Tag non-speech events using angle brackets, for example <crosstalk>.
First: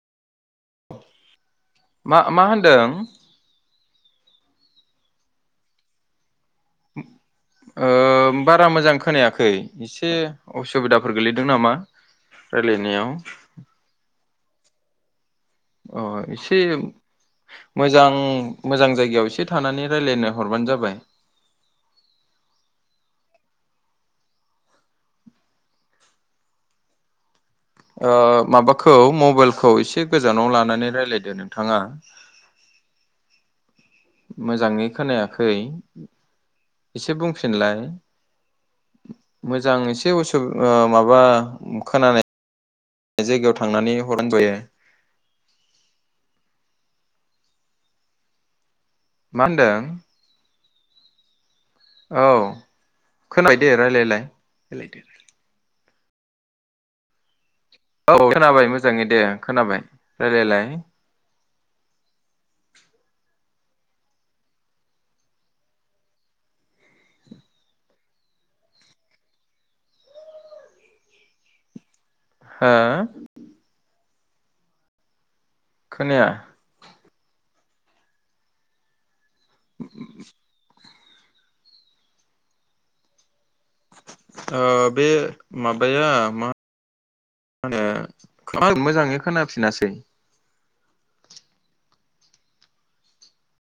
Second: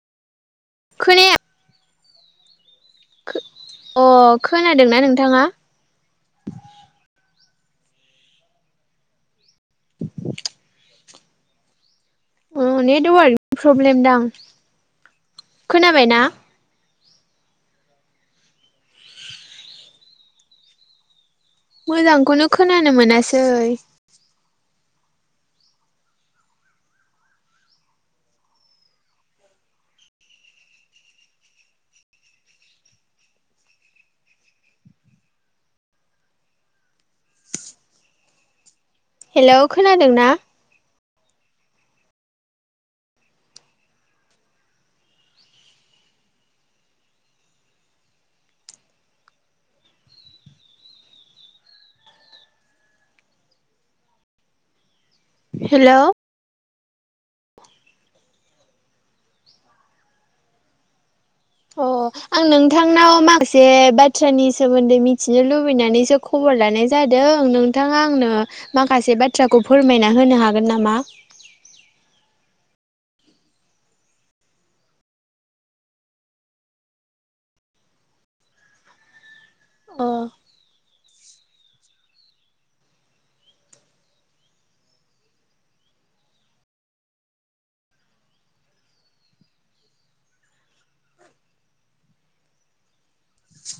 खोनाया मा - मा होनदों खो अ खोनादों ना नोंथाङा ओ बारा मोजां खोनायाखै एसे असुबिदाफोर गोलैदों नामा? अ रायलायनायाव नेटवारकनि प्रब्लेम दां अ खोनाबायना एसे मोजां मोजां जायगायाव एसे थानानै रायज्लायनो हरबानो जाबाय। मोजांखौनो खोनानो मोनासै ओ माबाखौ मबाइलखौ एसे गोजानाव लानानै राय्लायदो नोंथाङा मोजाङै खोनायाखै एसे बुंफिनलाय। हेलौ मोजां एसे खोनादोंना उसुब ओ माबा माबा खोनानाय जायगायाव थांनानै हरनो <unintelligible> मा होनदों औ खोनाय दे रायलायलाय रायलायदो रायलादो। हेलौ औ खोनाबाय मोजाङै दे खोनाबाय रायलायलाय। अ आं नोंथांनाव माखासे बाथ्रानि सोमोन्दै मिथिनो लुबैनानैसो खबर लानाय जादों नोंथाङा आंनो माखासे बाथ्राखौ फोरमायना होनो हागोन नामा? हा खोनाया अ <inaudible> ओ बे माबाया मा माहोनो <unintelligible> मोजाङै खोनाफिनासै